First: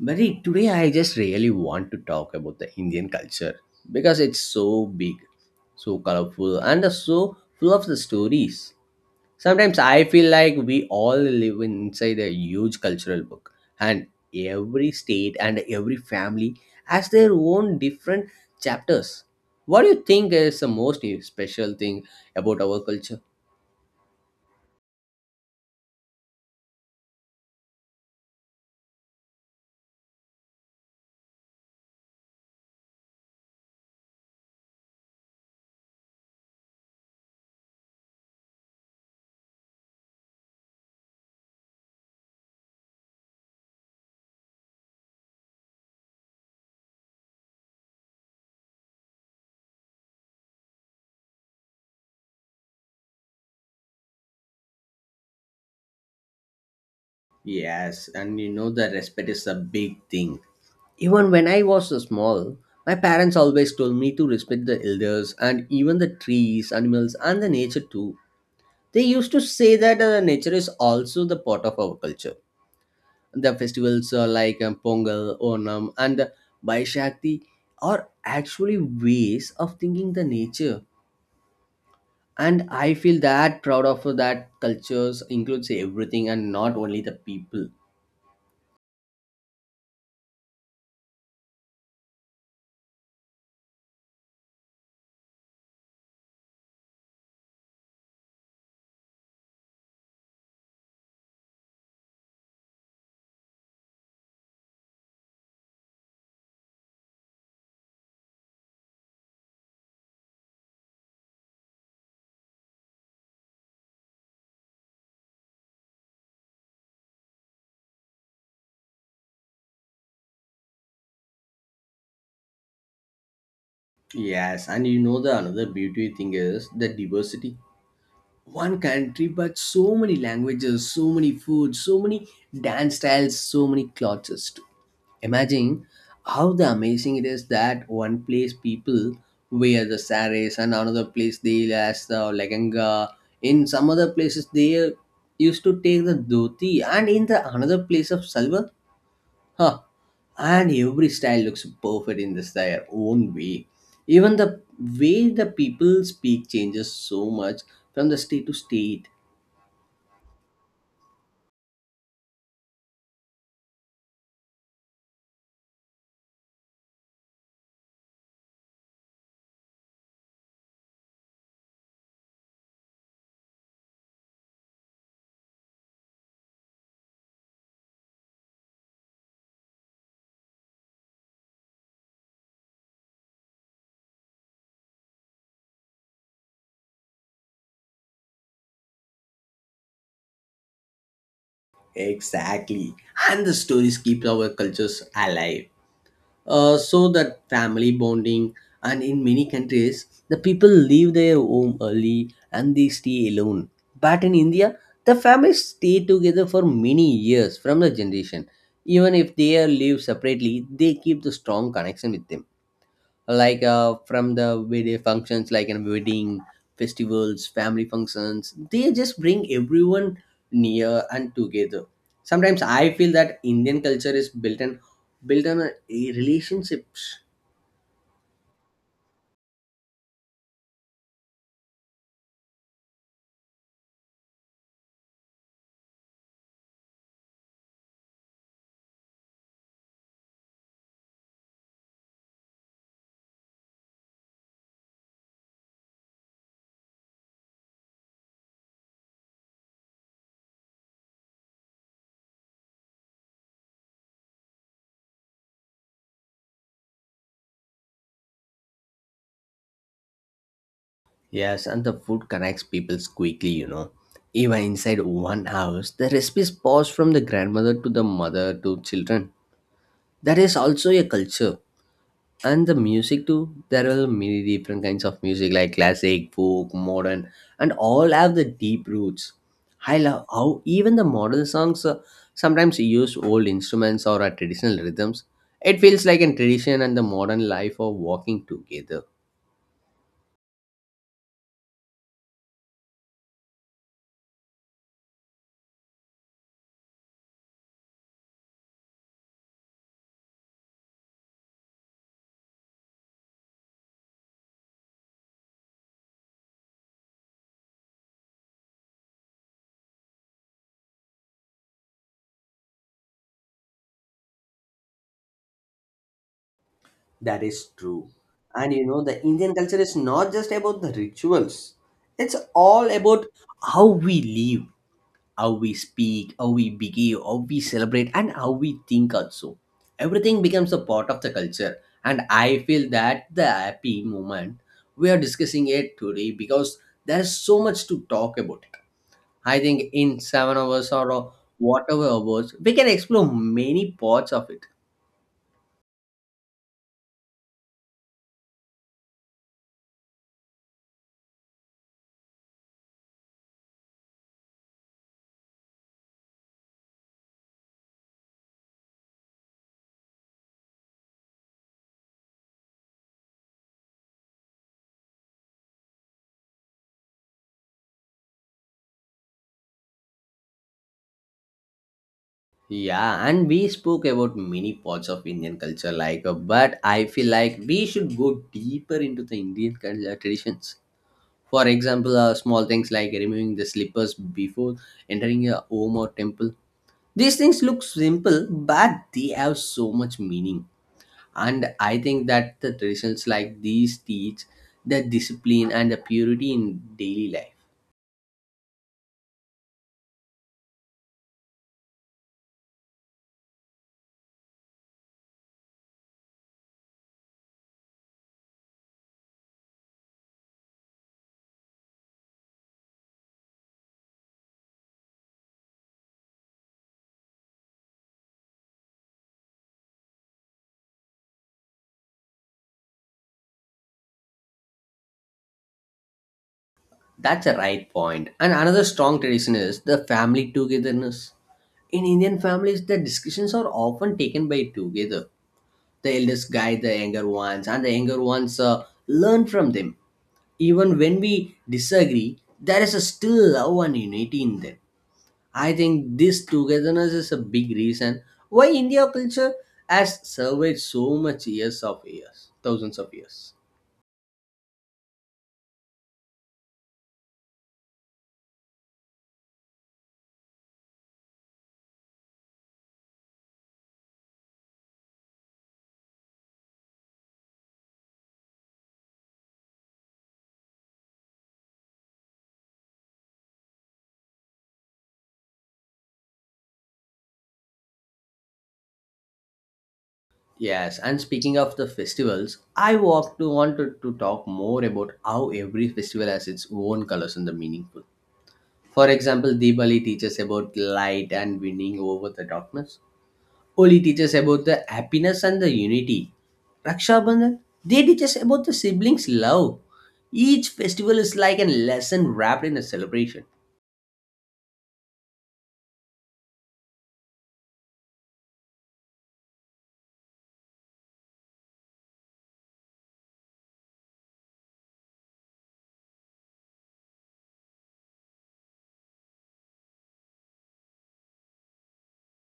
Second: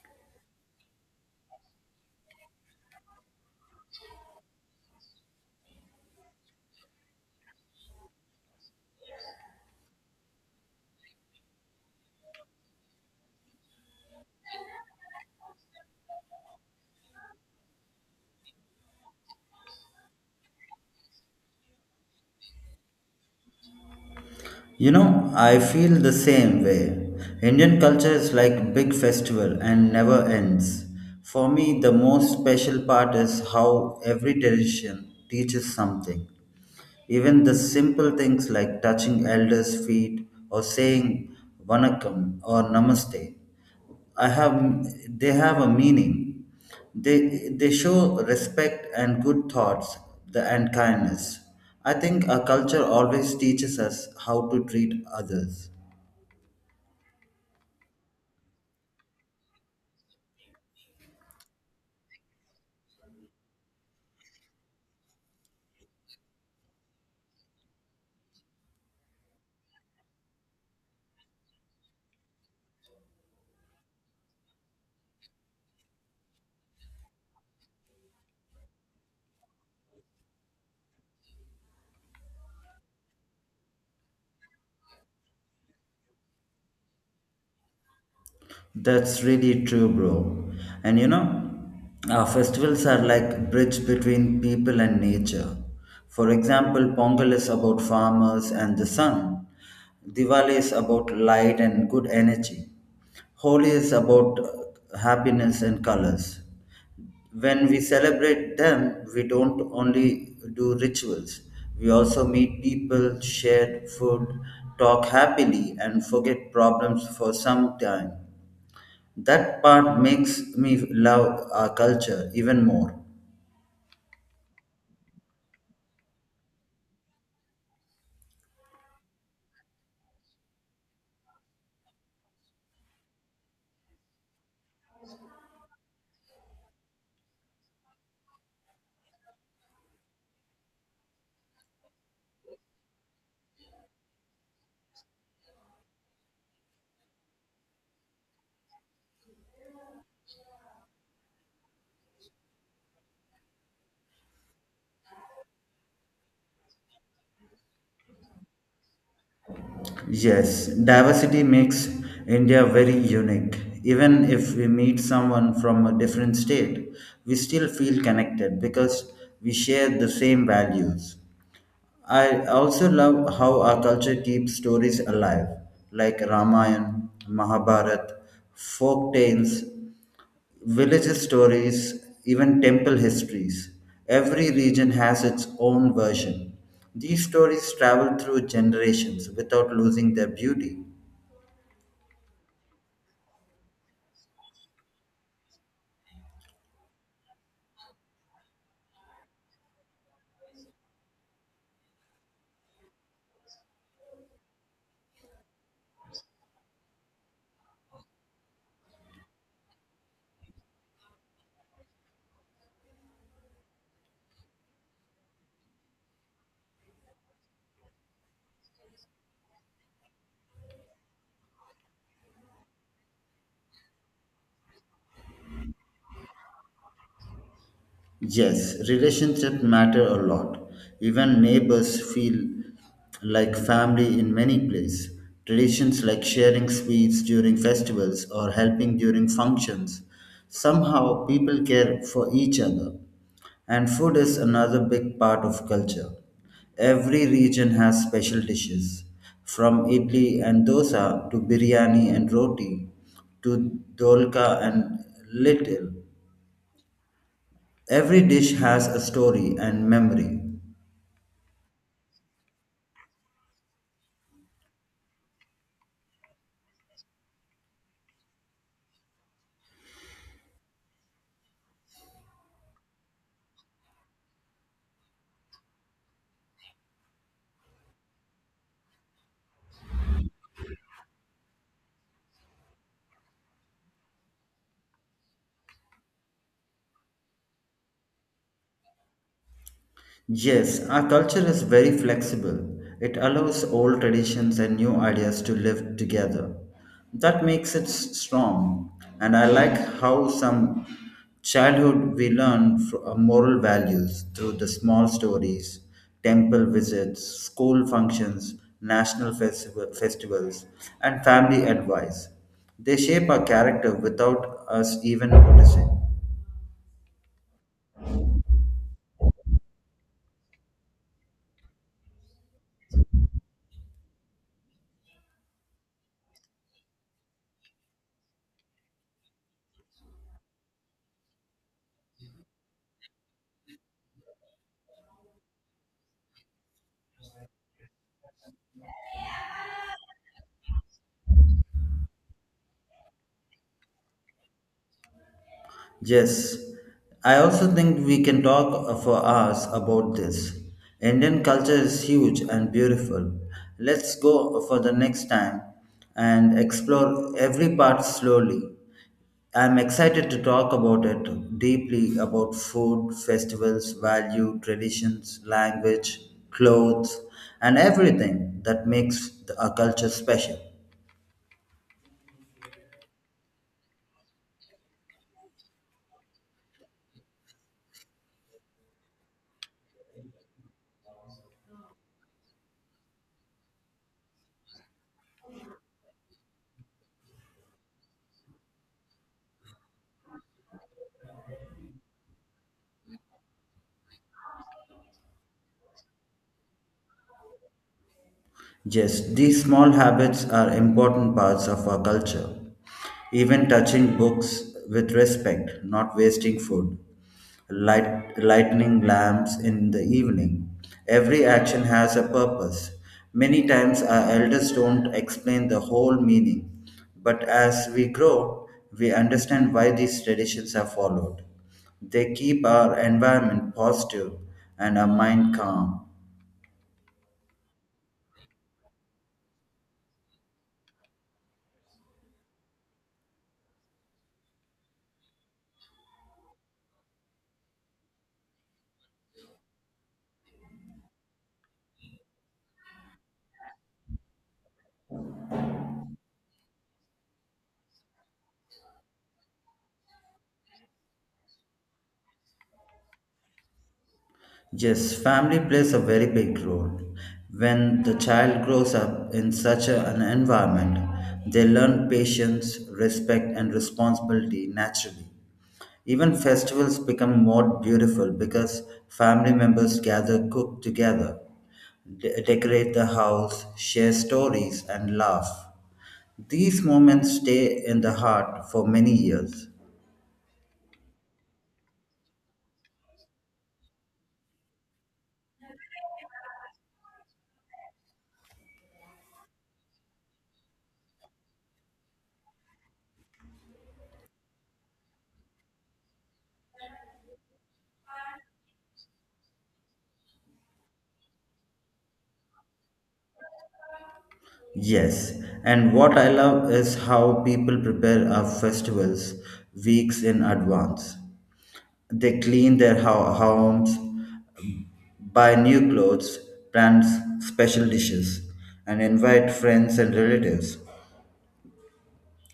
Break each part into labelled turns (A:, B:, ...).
A: But hey, today I just really want to talk about the Indian culture because it's so big, so colorful, and so full of the stories. Sometimes I feel like we all live inside a huge cultural book, and every state and every family has their own different chapters. What do you think is the most special thing about our culture?
B: You know, I feel the same way. Indian culture is like big festival and never ends. For me, the most special part is how every tradition teaches something. Even the simple things like touching elders' feet or saying vanakkam or namaste, I have they have a meaning. They they show respect and good thoughts and kindness. I think our culture always teaches us how to treat others.
A: Yes, and you know the respect is a big thing. Even when I was small, my parents always told me to respect the elders and even the trees, animals, and the nature too. They used to say that nature is also the part of our culture. The festivals like Pongal, Onam, and Baishakti are actually ways of thinking the nature. And I feel that proud of that cultures includes everything and not only the people.
B: That's really true, bro. And you know, festivals are like bridge between people and nature. For example, Pongal is about farmers and the sun. Diwali is about light and good energy. Holi is about happiness and colors. When we celebrate them, we don't only do rituals. We also meet people, share food, talk happily, and forget problems for some time. That part makes me love our culture even more.
A: Yes, and you know the another beauty thing is the diversity. One country, but so many languages, so many foods, so many dance styles, so many cultures too. Imagine how the amazing it is that one place people wear the saris and another place they wear the leganga. In some other places they used to take the dhoti and in the another place of salwar. Huh. And every style looks perfect in this their own way. Even the way the people speak changes so much from the state to state.
B: Yes, diversity makes India very unique. Even if we meet someone from a different state, we still feel connected because we share the same values. I also love how our culture keeps stories alive, like Ramayana, Mahabharata, folk tales, village stories, even temple histories. Every region has its own version. These stories travel through generations without losing their beauty.
A: Exactly. And the stories keep our cultures alive. So that family bonding and in many countries the people leave their home early and they stay alone. But in India, the families stay together for many years from the generation. Even if they are live separately, they keep the strong connection with them. Like from the video functions like in wedding festivals, family functions, they just bring everyone near and together. Sometimes I feel that Indian culture is built on relationships.
B: Yes, relationships matter a lot. Even neighbors feel like family in many places. Traditions like sharing sweets during festivals or helping during functions. Somehow people care for each other. And food is another big part of culture. Every region has special dishes, from idli and dosa to biryani and roti to dolka and little. Every dish has a story and memory.
A: Yes, and the food connects people quickly. Even inside one house the recipes pass from the grandmother to the mother to children. That is also a culture. And the music too, there are many different kinds of music like classic, folk, modern, and all have the deep roots. I love how even the modern songs sometimes use old instruments or traditional rhythms. It feels like a tradition and the modern life are walking together.
B: Yes, our culture is very flexible. It allows old traditions and new ideas to live together. That makes it strong. And I like how some childhood we learn moral values through the small stories, temple visits, school functions, festivals, and family advice. They shape our character without us even noticing.
A: That is true. And you know the Indian culture is not just about the rituals. It's all about how we live, how we speak, how we behave, how we celebrate, and how we think also. Everything becomes a part of the culture. And I feel that the happy moment we are discussing it today because there is so much to talk about. I think in 7 hours or whatever hours, we can explore many parts of it.
B: Yes, I also think we can talk for hours about this. Indian culture is huge and beautiful. Let's go for the next time and explore every part slowly. I'm excited to talk about it deeply about food, festivals, value, traditions, language, clothes, and everything that makes a culture special.
A: Yeah, and we spoke about many parts of Indian culture, like, but I feel like we should go deeper into the Indian culture traditions. For example, small things like removing the slippers before entering a home or temple. These things look simple, but they have so much meaning. And I think that the traditions like these teach the discipline and the purity in daily life.
B: Yes, these small habits are important parts of our culture. Even touching books with respect, not wasting food, lightening lamps in the evening. Every action has a purpose. Many times our elders don't explain the whole meaning, but as we grow, we understand why these traditions are followed. They keep our environment positive and our mind calm.
A: That's a right point. And another strong tradition is the family togetherness. In Indian families, the discussions are often taken by together. The eldest guide the younger ones, and the younger ones learn from them even when we disagree, there is a still love and unity in them. I think this togetherness is a big reason why India culture has survived so much years of years, thousands of years.
B: Yes, family plays a very big role. When the child grows up in such an environment, they learn patience, respect, and responsibility naturally. Even festivals become more beautiful because family members gather, cook together, decorate the house, share stories, and laugh. These moments stay in the heart for many years.
A: Yes, and speaking of the festivals, I walk to wanted to talk more about how every festival has its own colors and the meaningful. For example, Diwali teaches about light and winning over the darkness. Holi teaches about the happiness and the unity. Raksha Bandhan, they teach us about the siblings' love. Each festival is like a lesson wrapped in a celebration.
B: Yes, and what I love is how people prepare our festivals weeks in advance. They clean their homes, buy new clothes, plans special dishes, and invite friends and relatives.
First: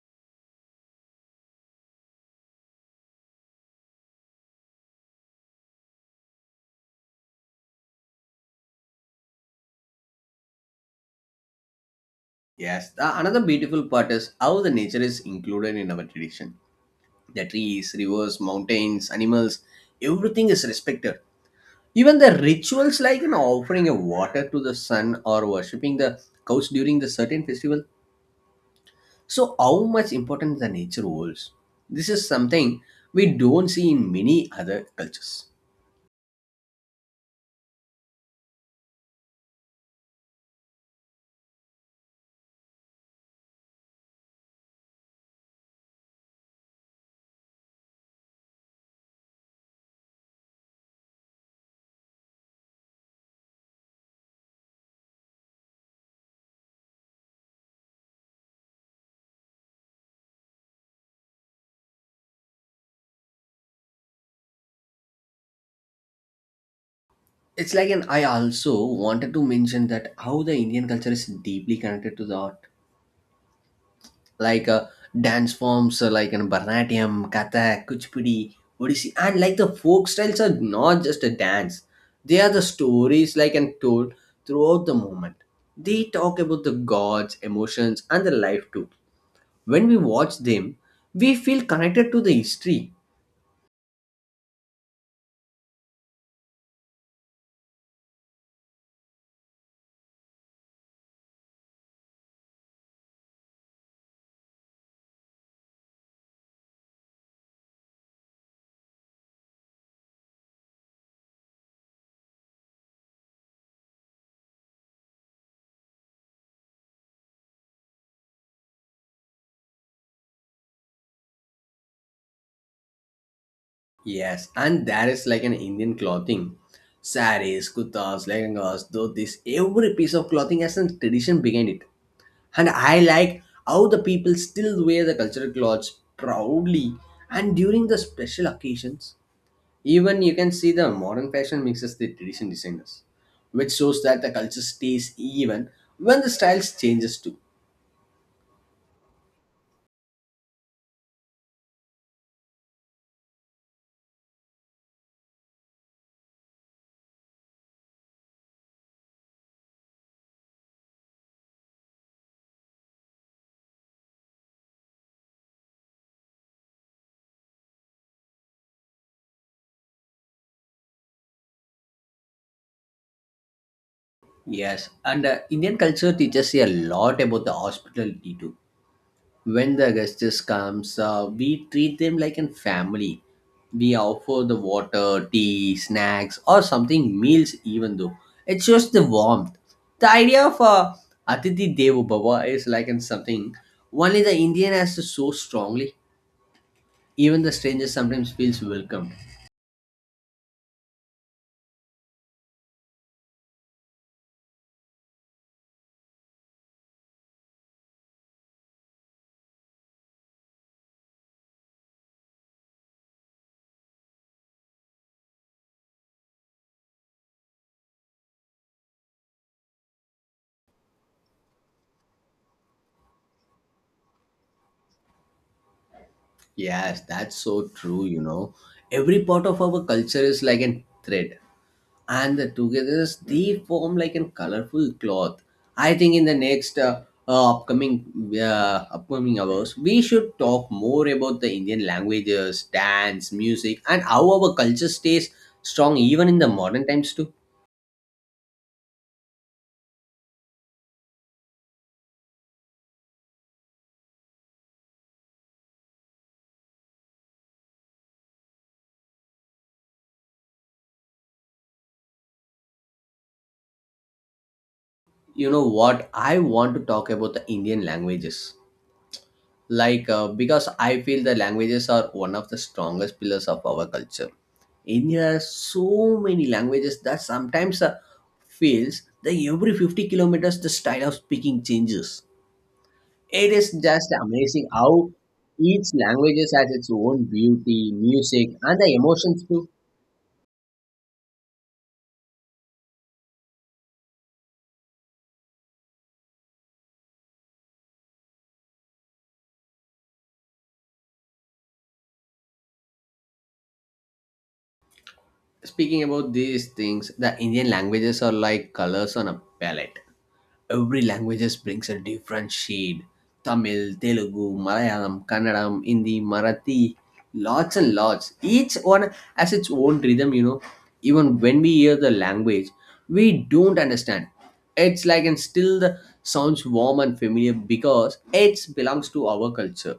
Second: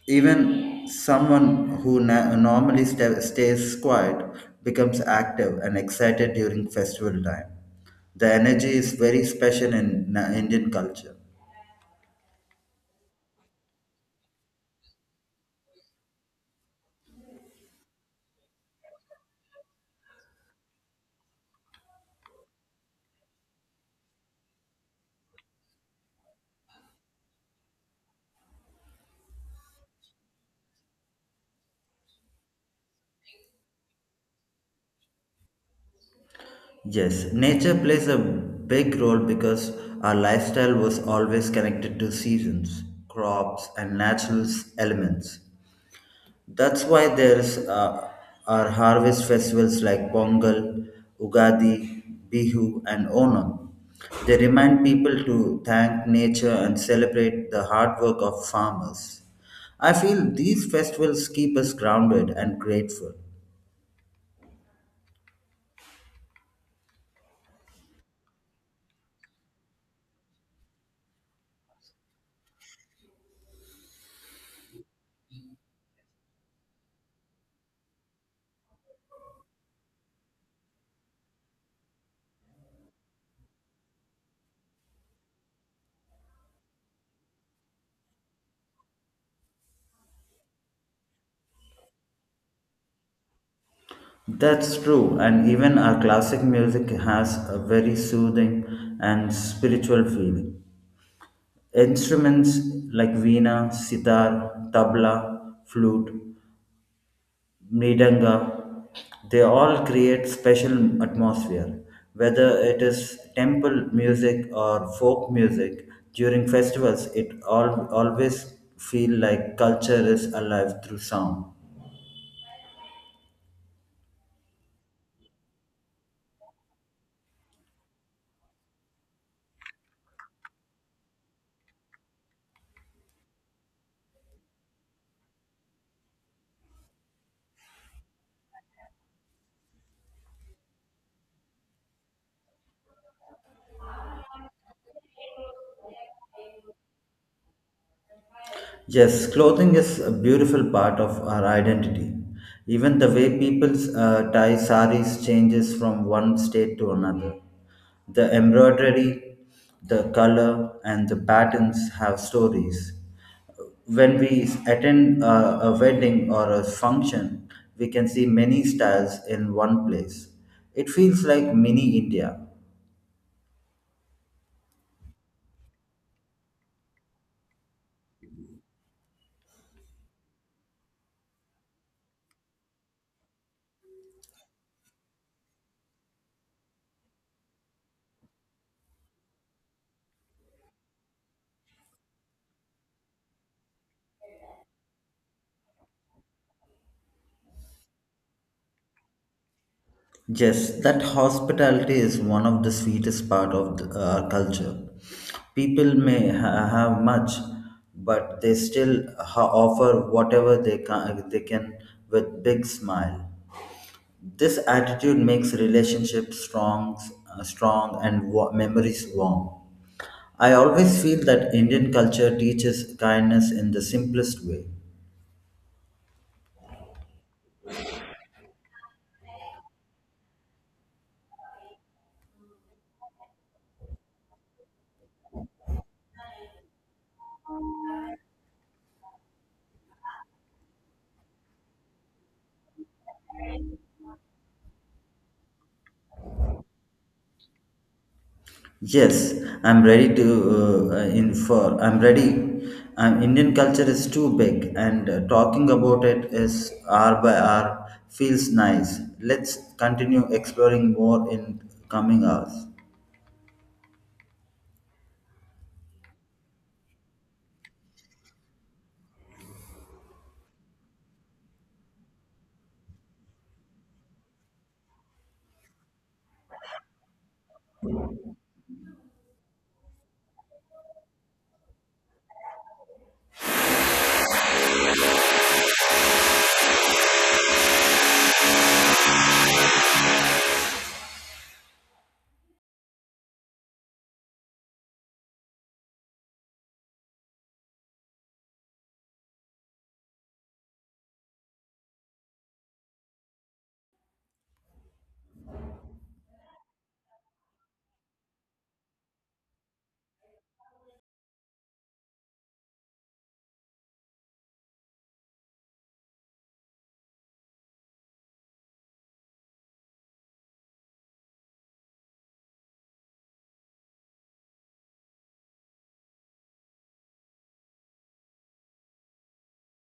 B: Even someone who normally stays quiet becomes active and excited during festival time. The energy is very special in Indian culture.
A: Yes, another beautiful part is how the nature is included in our tradition. The trees, rivers, mountains, animals, everything is respected. Even the rituals like offering a water to the sun or worshipping the cows during the certain festival. So, how much importance the nature holds? This is something we don't see in many other cultures.
B: Yes, nature plays a big role because our lifestyle was always connected to seasons, crops, and natural elements. That's why there's our harvest festivals like Pongal, Ugadi, Bihu, and Onam. They remind people to thank nature and celebrate the hard work of farmers. I feel these festivals keep us grounded and grateful.
A: It's like, and I also wanted to mention that how the Indian culture is deeply connected to the art, like dance forms like in Bharatanatyam, Kathak, Kuchipudi, Odissi, and like the folk styles are not just a dance; they are the stories like and told throughout the moment. They talk about the gods, emotions, and the life too. When we watch them, we feel connected to the history.
B: That's true, and even our classic music has a very soothing and spiritual feeling. Instruments like veena, sitar, tabla, flute, mridanga, they all create special atmosphere. Whether it is temple music or folk music, during festivals, always feel like culture is alive through sound.
A: Yes, and there is like an Indian clothing. Saris, kutas, lehengas, dhotis, every piece of clothing has a tradition behind it. And I like how the people still wear the cultural clothes proudly and during the special occasions. Even you can see the modern fashion mixes the tradition designers, which shows that the culture stays even when the styles changes too.
B: Yes, clothing is a beautiful part of our identity. Even the way people tie saris changes from one state to another. The embroidery, the color, and the patterns have stories. When we attend a wedding or a function, we can see many styles in one place. It feels like mini India.
A: Yes, and Indian culture teaches a lot about the hospitality too. When the guests comes, we treat them like a family. We offer the water, tea, snacks, or something meals. Even though it shows the warmth, the idea of Atithi Devo Bhava is like in something only the Indian has so strongly. Even the stranger sometimes feels welcomed.
B: Yes, that hospitality is one of the sweetest part of our culture. People may have much, but they still offer whatever they can with big smile. This attitude makes relationships strong, memories warm. I always feel that Indian culture teaches kindness in the simplest way.
A: Yes, that's so true. You know, every part of our culture is like a thread. And the togetherness they form like a colorful cloth. I think in the next uh, upcoming upcoming hours, we should talk more about the Indian languages, dance, music, and how our culture stays strong even in the modern times too.
B: Yes, I'm ready to infer. I'm ready. Indian culture is too big, and talking about it is hour by hour feels nice. Let's continue exploring more in coming hours.
A: You know what? I want to talk about the Indian languages. Like because I feel the languages are one of the strongest pillars of our culture. India has so many languages that sometimes feels that every 50 kilometers the style of speaking changes. It is just amazing how each language has its own beauty, music, and the emotions too. Speaking about these things, the Indian languages are like colors on a palette. Every languages brings a different shade. Tamil, Telugu, Malayalam, Kannadam, Hindi, Marathi, lots and lots. Each one has its own rhythm. Even when we hear the language we don't understand, it's like, and still the sounds warm and familiar because it belongs to our culture.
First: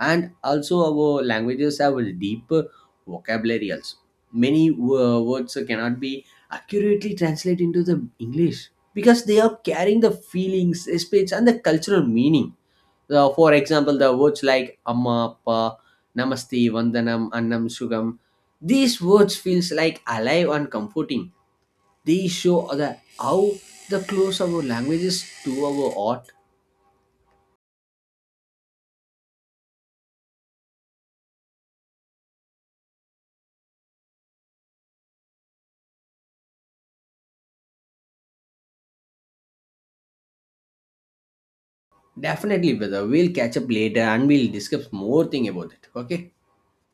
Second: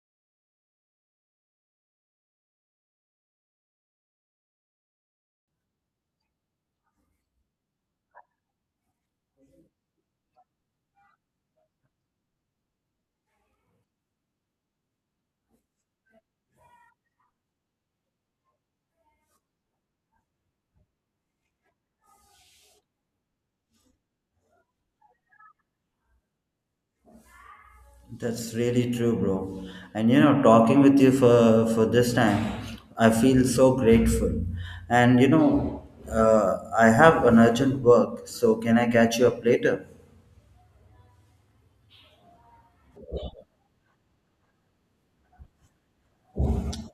A: And also our languages have a deeper vocabulary. Also, many words cannot be accurately translated into the English because they are carrying the feelings, speech, and the cultural meaning. For example, the words like amma, appa, namaste, vandanam, annam, sugam. These words feels like alive and comforting. They show how the close our languages to our art.
B: That's really true, bro. And you know, talking with you for this time, I feel so grateful. And you know, I have an urgent work, so can I catch you up later?
A: Definitely, brother. We'll catch up later and we'll discuss more thing about it. Okay.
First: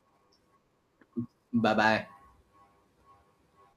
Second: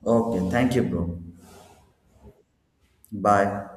B: Okay, thank you, bro.
A: Bye bye.
B: Bye.